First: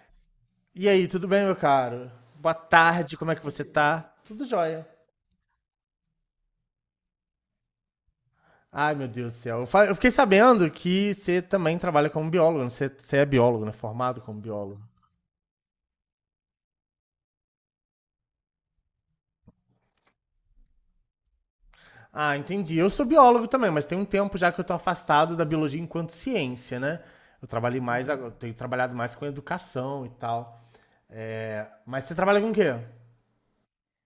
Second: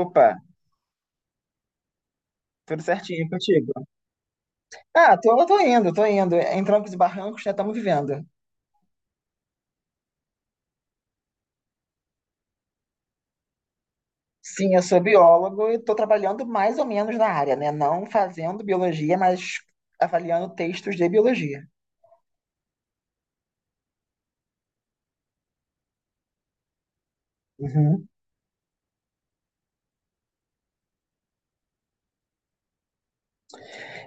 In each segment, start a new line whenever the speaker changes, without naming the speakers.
Opa,
E aí, tudo bem, meu caro? Boa
tudo
tarde,
certinho
como é que você
contigo?
tá? Tudo jóia.
Ah, tô, tô indo. Em trancos e barrancos, né? Estamos vivendo.
Ai, meu Deus do céu. Eu fiquei sabendo que você também trabalha como biólogo, né? Você é biólogo, né? Formado como
Sim,
biólogo.
eu sou biólogo e estou trabalhando mais ou menos na área, né? Não fazendo biologia, mas avaliando textos de biologia.
Ah, entendi. Eu sou biólogo também, mas tem um tempo já que eu tô afastado da biologia enquanto ciência, né? Eu trabalhei
Uhum.
mais, tenho trabalhado mais com educação e tal. É, mas você trabalha com o quê?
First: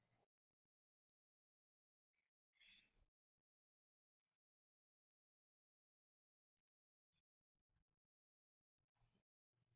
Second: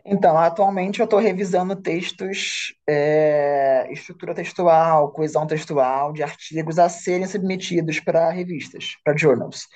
Então, atualmente eu estou revisando textos, estrutura textual, coesão textual, de artigos a serem submetidos para revistas, para journals.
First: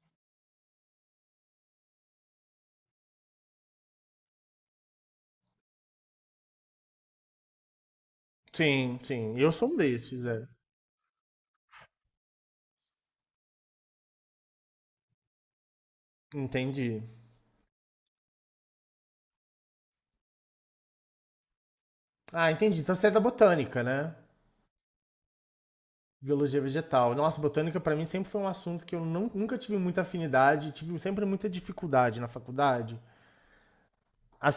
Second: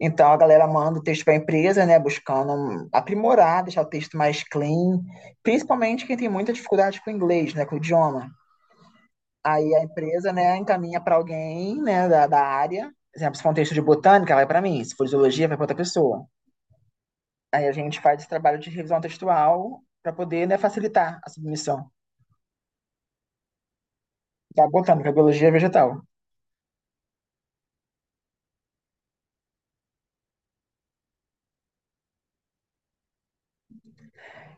Então a galera manda o texto para a empresa, né, buscando aprimorar, deixar o texto mais clean, principalmente quem tem muita dificuldade com o inglês, né, com o idioma.
Sim, sim. Eu sou
Aí
um
a
desses,
empresa,
é.
né, encaminha para alguém, né, da área. Por exemplo, se for um texto de botânica, vai para mim, se for de zoologia, vai para outra pessoa.
Entendi.
Aí a gente faz esse trabalho de revisão textual para poder, né, facilitar a submissão
Ah, entendi. Então você é da botânica, né?
da botânica, biologia vegetal.
Biologia vegetal. Nossa, botânica para mim sempre foi um assunto que eu não- nunca tive muita afinidade, tive sempre muita dificuldade na faculdade.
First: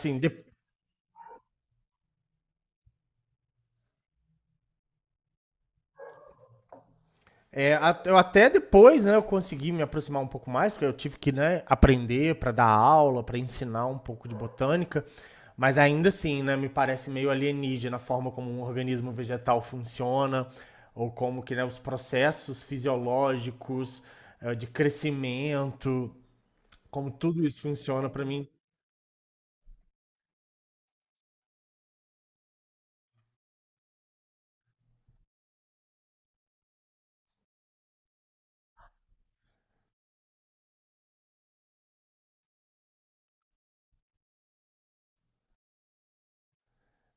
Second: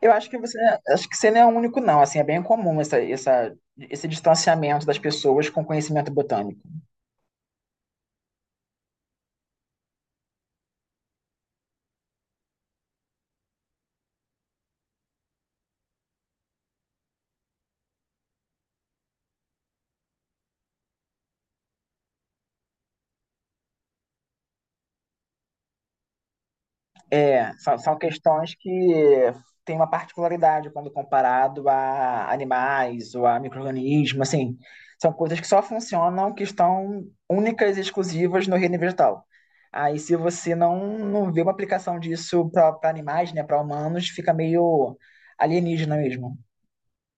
Eu acho que você não é o único não, assim, é bem comum esse distanciamento das pessoas com conhecimento botânico.
eu até depois, né, eu consegui me aproximar um pouco mais, porque eu tive que, né, aprender para dar aula, para ensinar um pouco de botânica, mas ainda assim, né, me parece meio alienígena a forma como um organismo vegetal funciona, ou como que, né, os processos fisiológicos, de crescimento, como tudo
É,
isso
são
funciona para mim.
questões que têm uma particularidade quando comparado a animais ou a micro-organismos, assim, são coisas que só funcionam, que estão únicas e exclusivas no reino vegetal. Aí, se você não vê uma aplicação disso para animais, né, para humanos, fica meio alienígena mesmo.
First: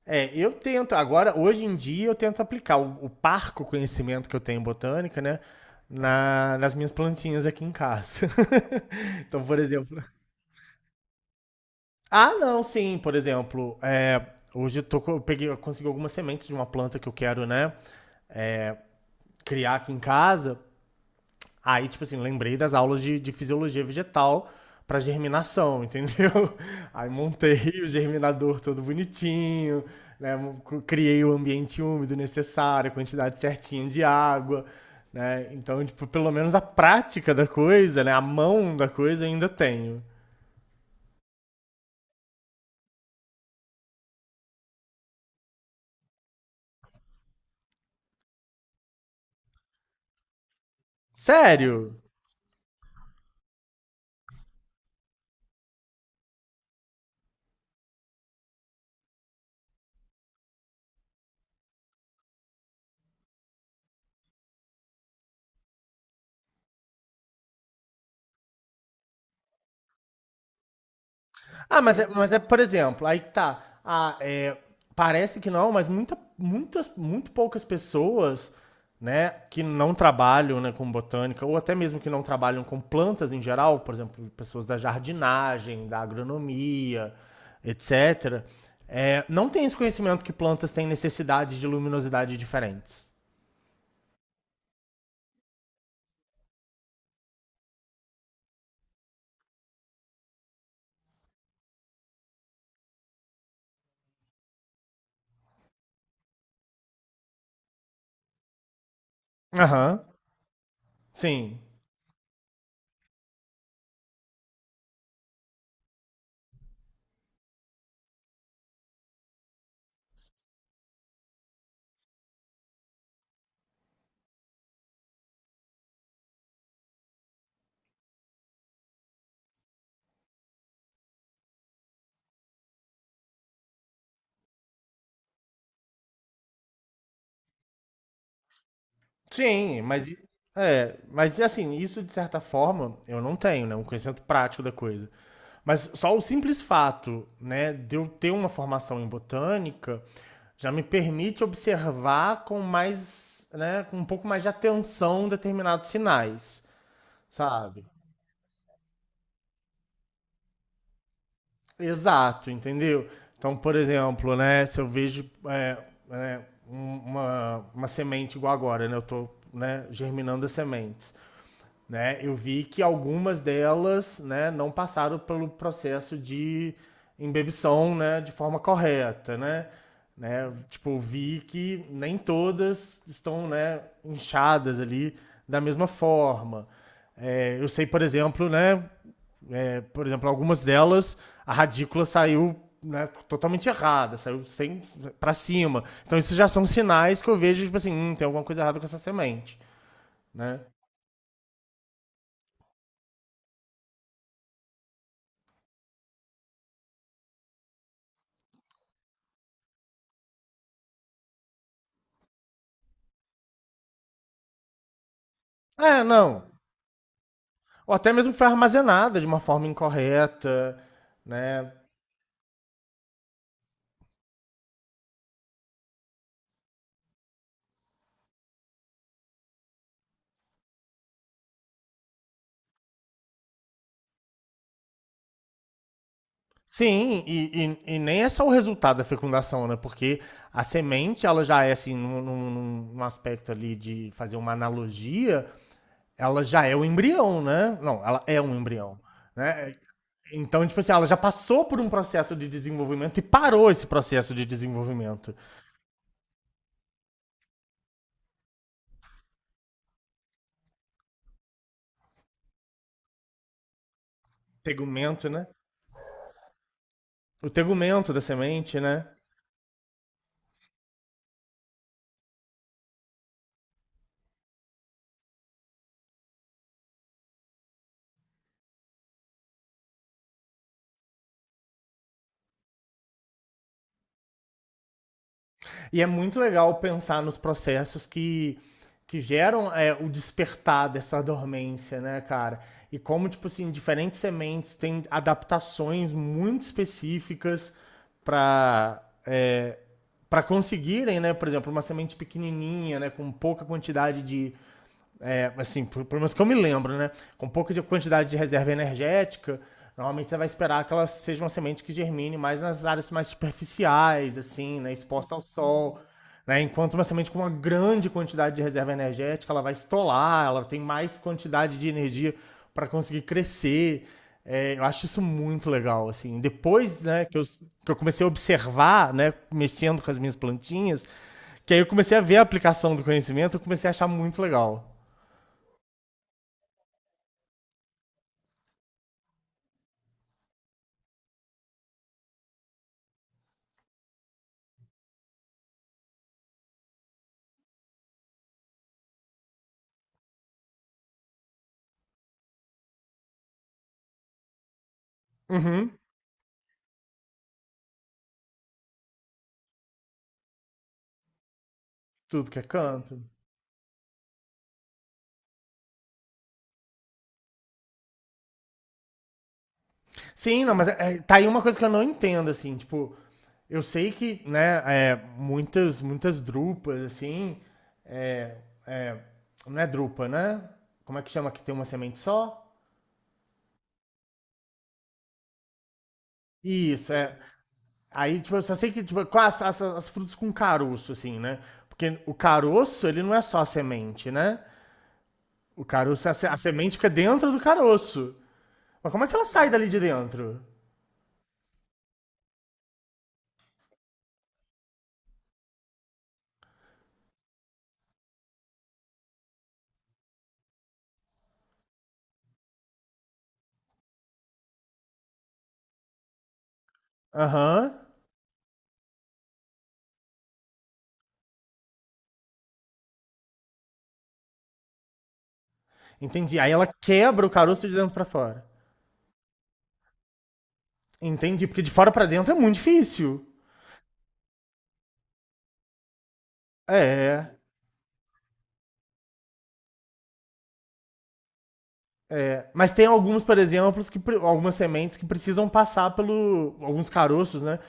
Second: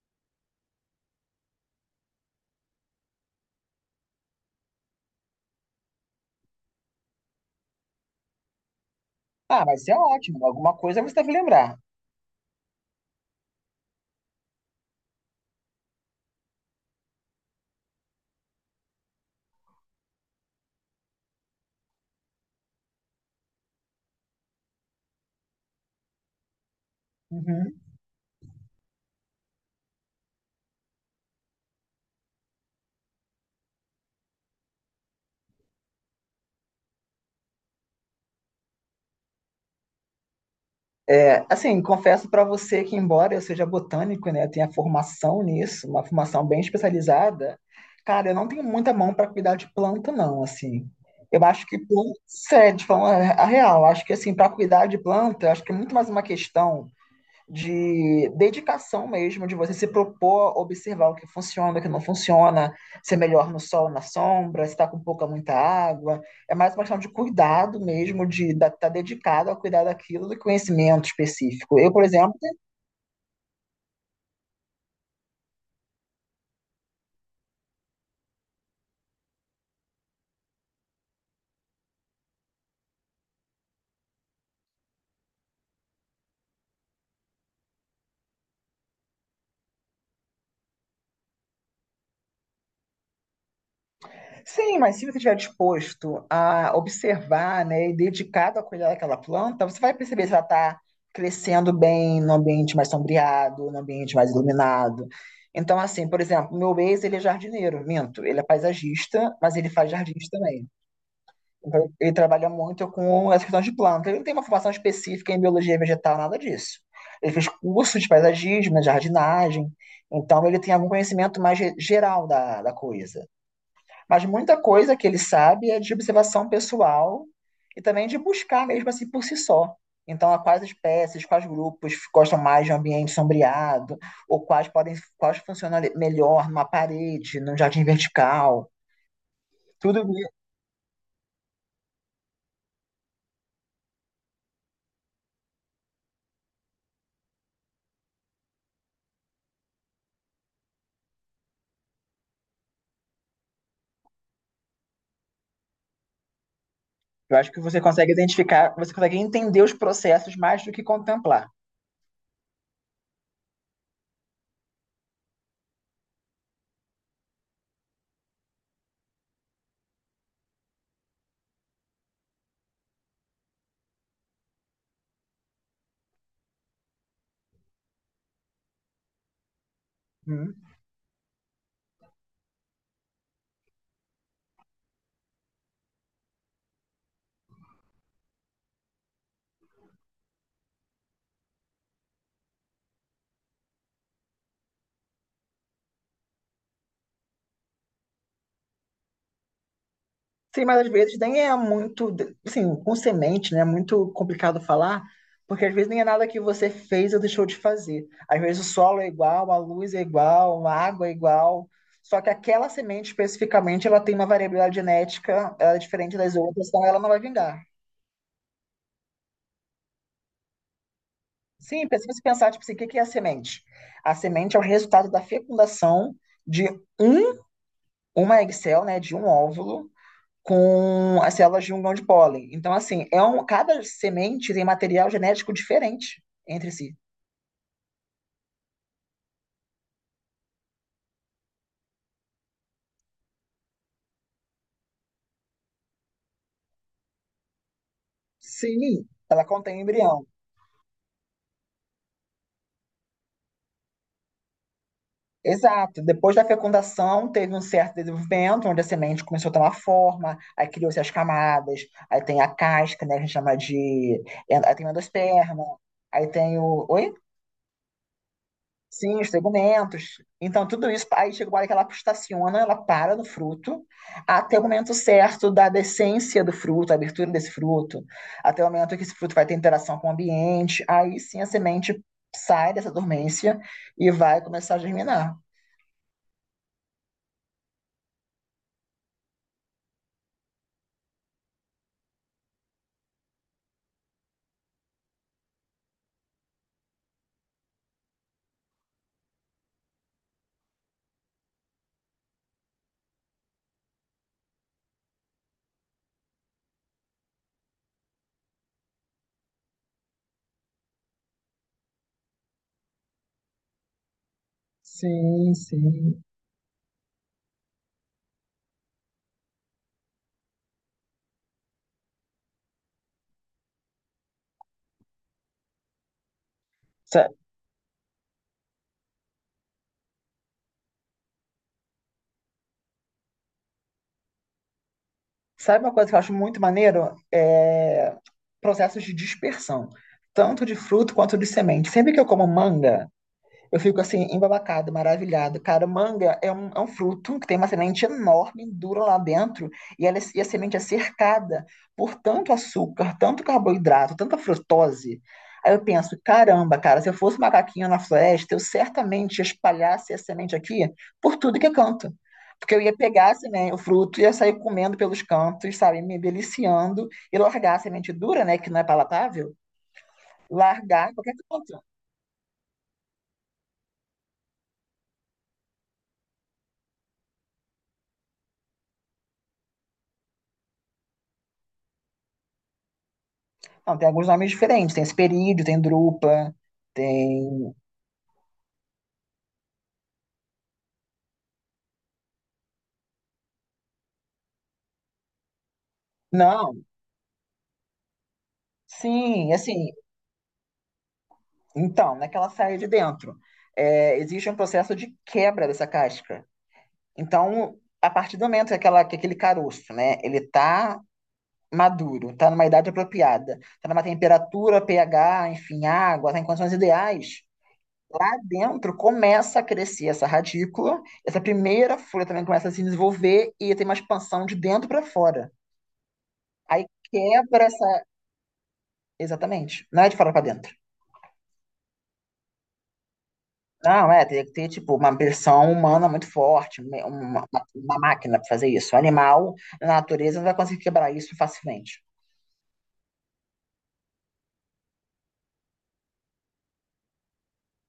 É, eu tento, agora, hoje em dia, eu tento aplicar o parco conhecimento que eu tenho em botânica, né? Nas minhas plantinhas aqui em casa. Então, por
Ah, mas isso é
exemplo.
ótimo, alguma coisa você deve lembrar.
Ah, não, sim, por exemplo, é, hoje eu peguei, eu consegui algumas sementes de uma planta que eu quero, né? é, criar aqui em casa. Aí, tipo assim, lembrei das aulas de fisiologia vegetal pra germinação, entendeu? Aí montei
Uhum.
o germinador todo bonitinho, né? Criei o ambiente úmido necessário, a quantidade certinha de água, né? Então, tipo, pelo menos a prática da coisa, né? A mão da coisa eu ainda tenho.
É, assim, confesso para você que, embora eu seja botânico, né, tenha formação nisso, uma formação bem especializada, cara, eu não tenho muita mão para cuidar de planta, não, assim. Eu acho que,
Sério?
sério, de forma a real, acho que, assim, para cuidar de planta, eu acho que é muito mais uma questão de dedicação mesmo, de você se propor observar o que funciona, o que não funciona, se é melhor no sol, ou na sombra, se está com pouca, muita água. É mais uma questão de cuidado mesmo, de estar tá dedicado a cuidar daquilo, do conhecimento específico.
Ah,
Eu,
mas
por
é, mas
exemplo,
é, por exemplo, aí que tá. Ah, parece que não, mas muito poucas pessoas né, que não trabalham né, com botânica, ou até mesmo que não trabalham com plantas em geral, por exemplo, pessoas da jardinagem, da agronomia, etc., não tem esse conhecimento que plantas têm necessidades de luminosidade diferentes.
sim, mas se você estiver disposto a observar, né, e dedicado a cuidar daquela planta, você vai perceber se ela está crescendo bem no ambiente mais sombreado, no ambiente mais iluminado. Então, assim, por exemplo, meu ex, ele é jardineiro, minto, ele é paisagista, mas ele faz
Aham.
jardins também.
Sim.
Então, ele trabalha muito com essa questão de planta. Ele não tem uma formação específica em biologia vegetal, nada disso. Ele fez curso de paisagismo, de jardinagem, então ele tem algum conhecimento mais geral da coisa. Mas muita coisa que ele sabe é de observação pessoal e também de buscar mesmo assim por si só. Então, a quais espécies, quais grupos gostam mais de um ambiente sombreado, ou quais podem, quais funcionam melhor numa parede, num jardim vertical.
Sim,
Tudo isso.
mas assim, isso de certa forma eu não tenho, né, um conhecimento prático da coisa. Mas só o simples fato, né, de eu ter uma formação em botânica já me permite observar com mais, né, com um pouco mais de atenção determinados sinais,
Eu acho que você
sabe?
consegue identificar, você consegue entender os processos mais do que contemplar.
Exato, entendeu? Então, por exemplo, né, se eu vejo né, uma semente igual agora, né, eu tô, né, germinando as sementes. Né? Eu vi que algumas delas, né, não passaram pelo processo de embebição, né, de forma correta, né? Né?
Hum.
Tipo, vi que nem todas estão, né, inchadas ali da mesma forma. É, eu sei, por exemplo, né, algumas delas a radícula saiu né, totalmente errada, saiu sem para cima. Então isso já são sinais que eu vejo tipo assim, tem alguma coisa errada com essa semente, né?
Sim, mas às vezes nem é muito, assim, com semente, né? É muito complicado falar, porque às vezes nem é nada que você fez ou deixou de fazer. Às vezes o solo é igual, a luz é igual, a água é igual, só que aquela semente especificamente, ela tem uma variabilidade genética, ela é
É,
diferente das
não,
outras, então ela não vai vingar.
ou até mesmo foi armazenada de uma forma incorreta, né?
Sim, se você pensar, tipo assim, o que é a semente? A semente é o resultado da fecundação de um, uma egg cell, né, de um óvulo, com as células de um grão de pólen. Então, assim, é um, cada semente tem material genético diferente entre si.
Sim, e nem é só o resultado da fecundação, né? Porque a semente, ela já é, assim, num aspecto ali de fazer uma analogia, ela já é o embrião, né? Não, ela é um embrião,
Sim, ela
né?
contém um embrião.
Então, tipo assim, ela já passou por um processo de desenvolvimento e parou esse processo de desenvolvimento.
Exato. Depois da fecundação, teve um certo desenvolvimento, onde a semente começou a tomar forma, aí criou-se as camadas, aí tem a casca, né, que a gente chama de... aí tem o
Tegumento, né?
endosperma, aí tem o... Oi?
O tegumento da semente, né?
Sim, os segmentos. Então, tudo isso, aí chega uma hora que ela estaciona, ela para no fruto, até o momento certo da decência do fruto, a abertura desse fruto, até o momento que esse fruto vai ter interação com o ambiente, aí sim a semente sai dessa dormência e vai começar a germinar.
E é muito legal pensar nos processos que geram o despertar dessa dormência, né, cara? E como, tipo assim, diferentes sementes têm adaptações muito específicas para é, para conseguirem, né, por exemplo, uma semente pequenininha, né, com pouca quantidade de, assim, pelo menos que eu me lembro, né? Com pouca quantidade de reserva energética, normalmente você vai esperar que ela seja uma semente que germine mais nas áreas mais superficiais, assim, né? Exposta ao
Sim,
sol.
sim.
Né? Enquanto uma semente com uma grande quantidade de reserva energética, ela vai estolar, ela tem mais quantidade de energia para conseguir crescer. É, eu acho isso muito legal, assim. Depois, né,
Sa-
que eu, comecei a observar, né, mexendo com as minhas plantinhas, que aí eu comecei a ver a aplicação do conhecimento, eu comecei a achar muito legal.
Sabe uma coisa que eu acho muito maneiro? É processos de dispersão, tanto de fruto quanto de semente. Sempre que eu como manga, eu fico assim, embabacada, maravilhada. Cara, manga é um fruto que tem uma semente enorme, dura lá dentro, e, ela, e a semente é cercada por tanto açúcar, tanto carboidrato, tanta frutose. Aí eu
Uhum,
penso, caramba, cara, se eu fosse um macaquinho na floresta, eu certamente espalhasse essa semente aqui por tudo que é canto.
tudo que é
Porque eu ia
canto.
pegar assim, né, o fruto, ia sair comendo pelos cantos, sabe, me deliciando, e largar a semente dura, né, que não é palatável,
Sim, não, mas
largar em qualquer
tá aí uma coisa
canto.
que eu não entendo, assim, tipo, eu sei que, né, muitas drupas, assim, é, é, não é drupa, né? Como é que chama que tem uma semente só?
Não, tem alguns nomes diferentes. Tem Hesperídeo, tem Drupa,
Isso, é.
tem.
Aí, tipo, eu só sei que, tipo, com as frutas com caroço, assim, né? Porque o caroço, ele não é só a semente, né? O caroço, a, se- a
Não,
semente fica dentro do caroço. Mas como é que ela
sim,
sai dali
assim.
de dentro?
Então, naquela saia de dentro, existe um processo de quebra dessa casca. Então, a partir do momento que, aquela, que aquele caroço, né, ele tá maduro, tá numa idade apropriada, tá numa temperatura, pH, enfim, água, tá em condições ideais,
Aham.
lá dentro começa a crescer essa radícula, essa primeira folha também começa a se desenvolver e tem uma expansão de dentro para fora.
Entendi. Aí
Aí
ela quebra o
quebra
caroço
essa,
de dentro pra fora.
exatamente. Não é de fora para dentro.
Entendi, porque de fora pra dentro é muito difícil.
Não, é, teria que ter, tipo, uma versão humana muito forte,
É,
uma máquina para fazer isso. O animal, na natureza, não vai conseguir quebrar isso facilmente.
é. Mas tem alguns, por exemplo, algumas sementes que precisam passar pelo. Alguns caroços, né?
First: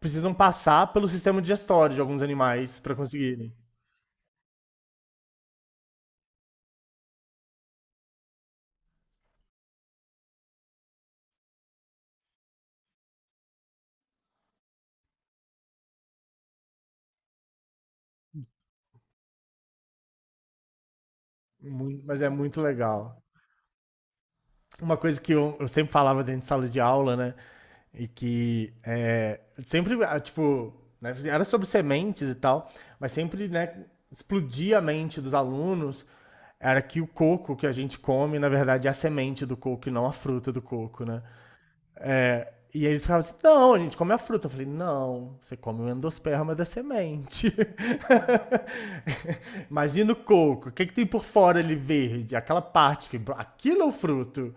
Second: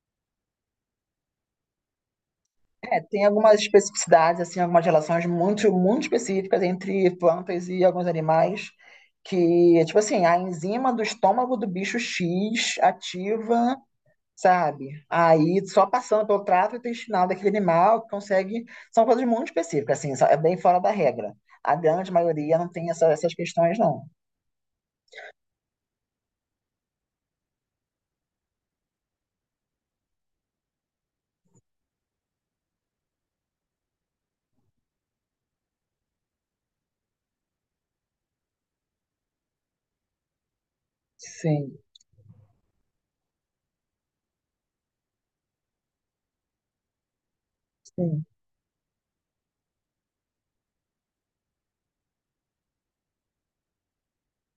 Precisam passar pelo sistema digestório de alguns animais pra
É, tem
conseguirem.
algumas especificidades, assim, algumas relações muito específicas entre plantas e alguns animais, que, tipo assim, a enzima do estômago do bicho X ativa sabe? Aí só passando pelo trato intestinal daquele animal que consegue. São coisas muito específicas, assim, é bem fora da regra. A grande
Mas é
maioria
muito
não tem
legal.
essas questões, não.
Uma coisa que eu sempre falava dentro de sala de aula, né? E que é, sempre, ah, tipo, né, era sobre sementes e tal, mas sempre, né, explodia a mente dos alunos era que o coco que a gente come, na verdade, é a semente do coco e não a fruta do coco, né?
Sim,
E eles falavam: assim, não, a gente come a fruta. Eu falei, não, você come o endosperma da semente.
sim.
Imagina o coco, o que, é que tem por fora ali verde? Aquela parte, aquilo é o fruto.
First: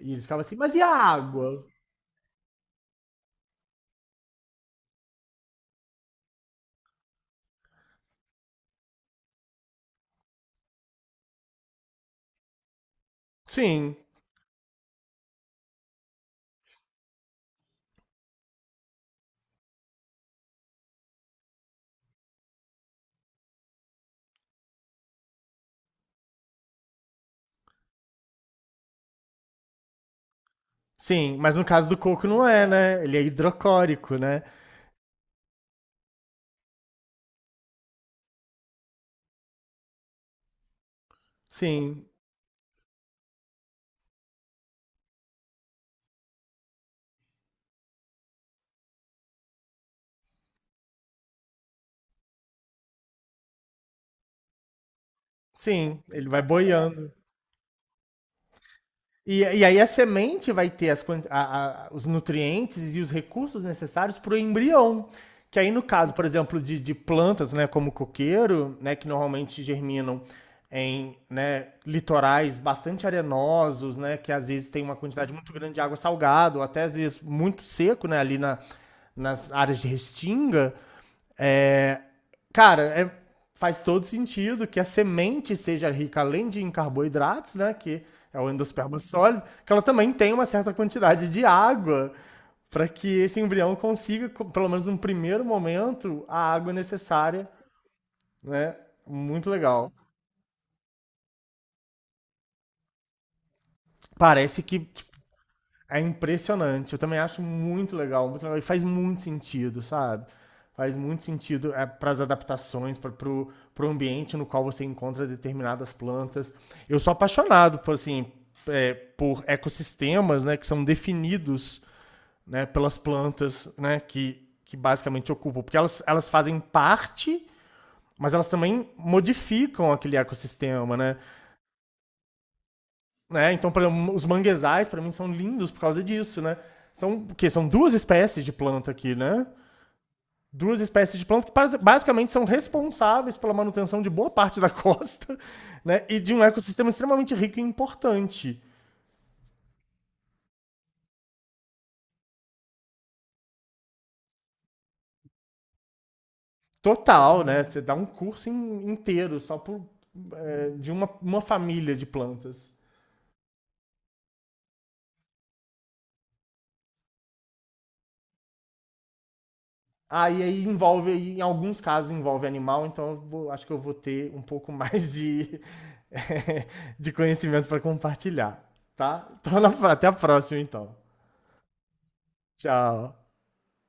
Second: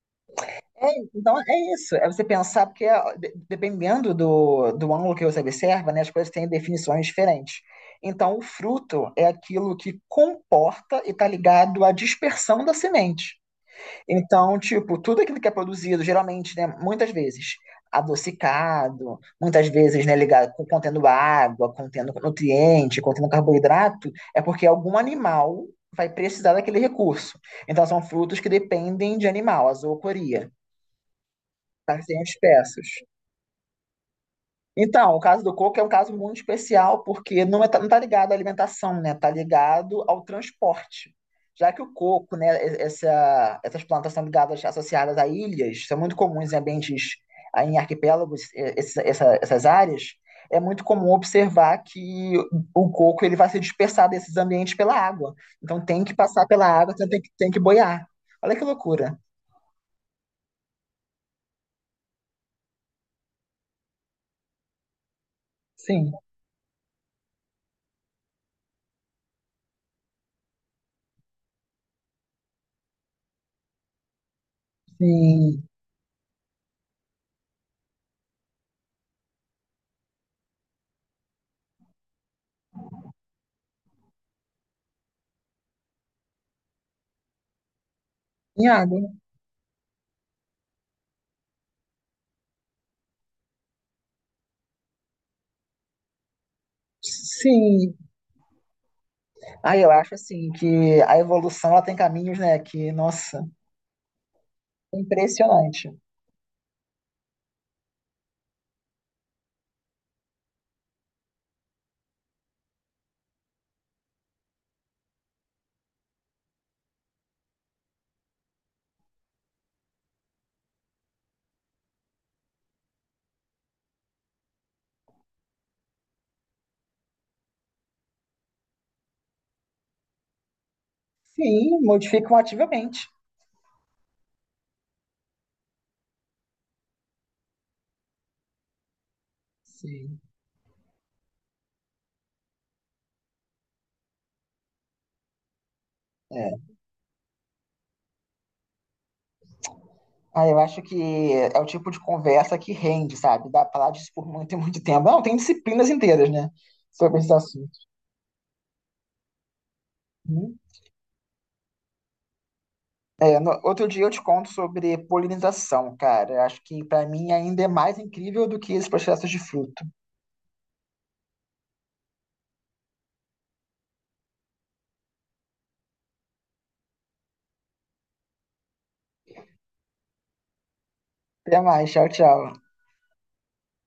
E eles ficavam assim, mas e a
É, então
água?
é isso, é você pensar, porque ó, dependendo do, do ângulo que você observa, né, as coisas têm definições diferentes. Então, o fruto é aquilo que comporta e está ligado à dispersão da semente.
Sim,
Então, tipo, tudo aquilo que é produzido, geralmente, né, muitas vezes adocicado, muitas vezes, né, ligado com contendo água, contendo nutriente, contendo carboidrato, é porque algum animal vai precisar daquele recurso. Então, são frutos que dependem de animal, a zoocoria,
sim. Mas no caso do
para serem
coco não é,
espessos.
né? Ele é hidrocórico, né?
Então, o caso do coco é um caso muito especial, porque não está ligado à alimentação, né? Está ligado ao transporte. Já que o
Sim,
coco, né, essas plantas são ligadas, associadas a ilhas, são muito comuns em ambientes, ah, em arquipélagos, essas áreas, é muito comum observar que o coco ele vai se dispersar desses ambientes pela água. Então
sim.
tem que
Ele vai
passar pela água, então
boiando.
tem que boiar. Olha que loucura.
E aí a semente vai ter os nutrientes e os recursos necessários para o embrião. Que aí, no
Sim,
caso, por exemplo, de, plantas, né, como o coqueiro, né, que normalmente germinam em né, litorais bastante arenosos, né, que às vezes tem uma quantidade muito
sim.
grande de água salgada, ou até às vezes muito seco, né, ali nas áreas de restinga, é, cara, faz todo sentido que a semente seja rica além de em carboidratos, né? Que é o
Em
endosperma
água.
sólido, que ela também tem uma certa quantidade de água para que esse embrião consiga, pelo menos num primeiro momento, a água necessária,
Sim,
né? Muito
ah,
legal.
eu acho assim que a evolução ela tem caminhos, né, que, nossa,
Parece que
impressionante.
é impressionante. Eu também acho muito legal, muito legal. E faz muito sentido, sabe? Faz muito sentido para as adaptações, para pro ambiente no qual você encontra determinadas plantas. Eu sou apaixonado por, assim, por ecossistemas né, que são definidos né, pelas plantas né, que basicamente ocupam. Porque elas fazem parte mas elas também modificam aquele ecossistema, né?
Sim, modificam ativamente.
Né? Então, por exemplo, os manguezais, para mim, são lindos por causa disso, né? São o quê? São duas espécies de planta aqui, né?
Sim.
Duas espécies de planta que basicamente são responsáveis pela manutenção de boa parte da costa, né? E de um
É.
ecossistema extremamente rico e importante.
Ah, eu acho que é o tipo de conversa que rende, sabe? Dá pra falar disso por muito e muito tempo. Não, tem disciplinas inteiras, né? Sobre esse
Total, né?
assunto.
Você dá um curso inteiro só
Uhum.
de uma família de plantas.
É, outro dia eu te conto sobre polinização, cara. Eu acho que pra mim ainda é mais incrível do que esses processos de fruto.
Aí envolve, em alguns casos envolve animal, então acho que eu vou ter um pouco mais de, de conhecimento para compartilhar, tá? Então, até a próxima, então.
Até mais, tchau, tchau.
Tchau.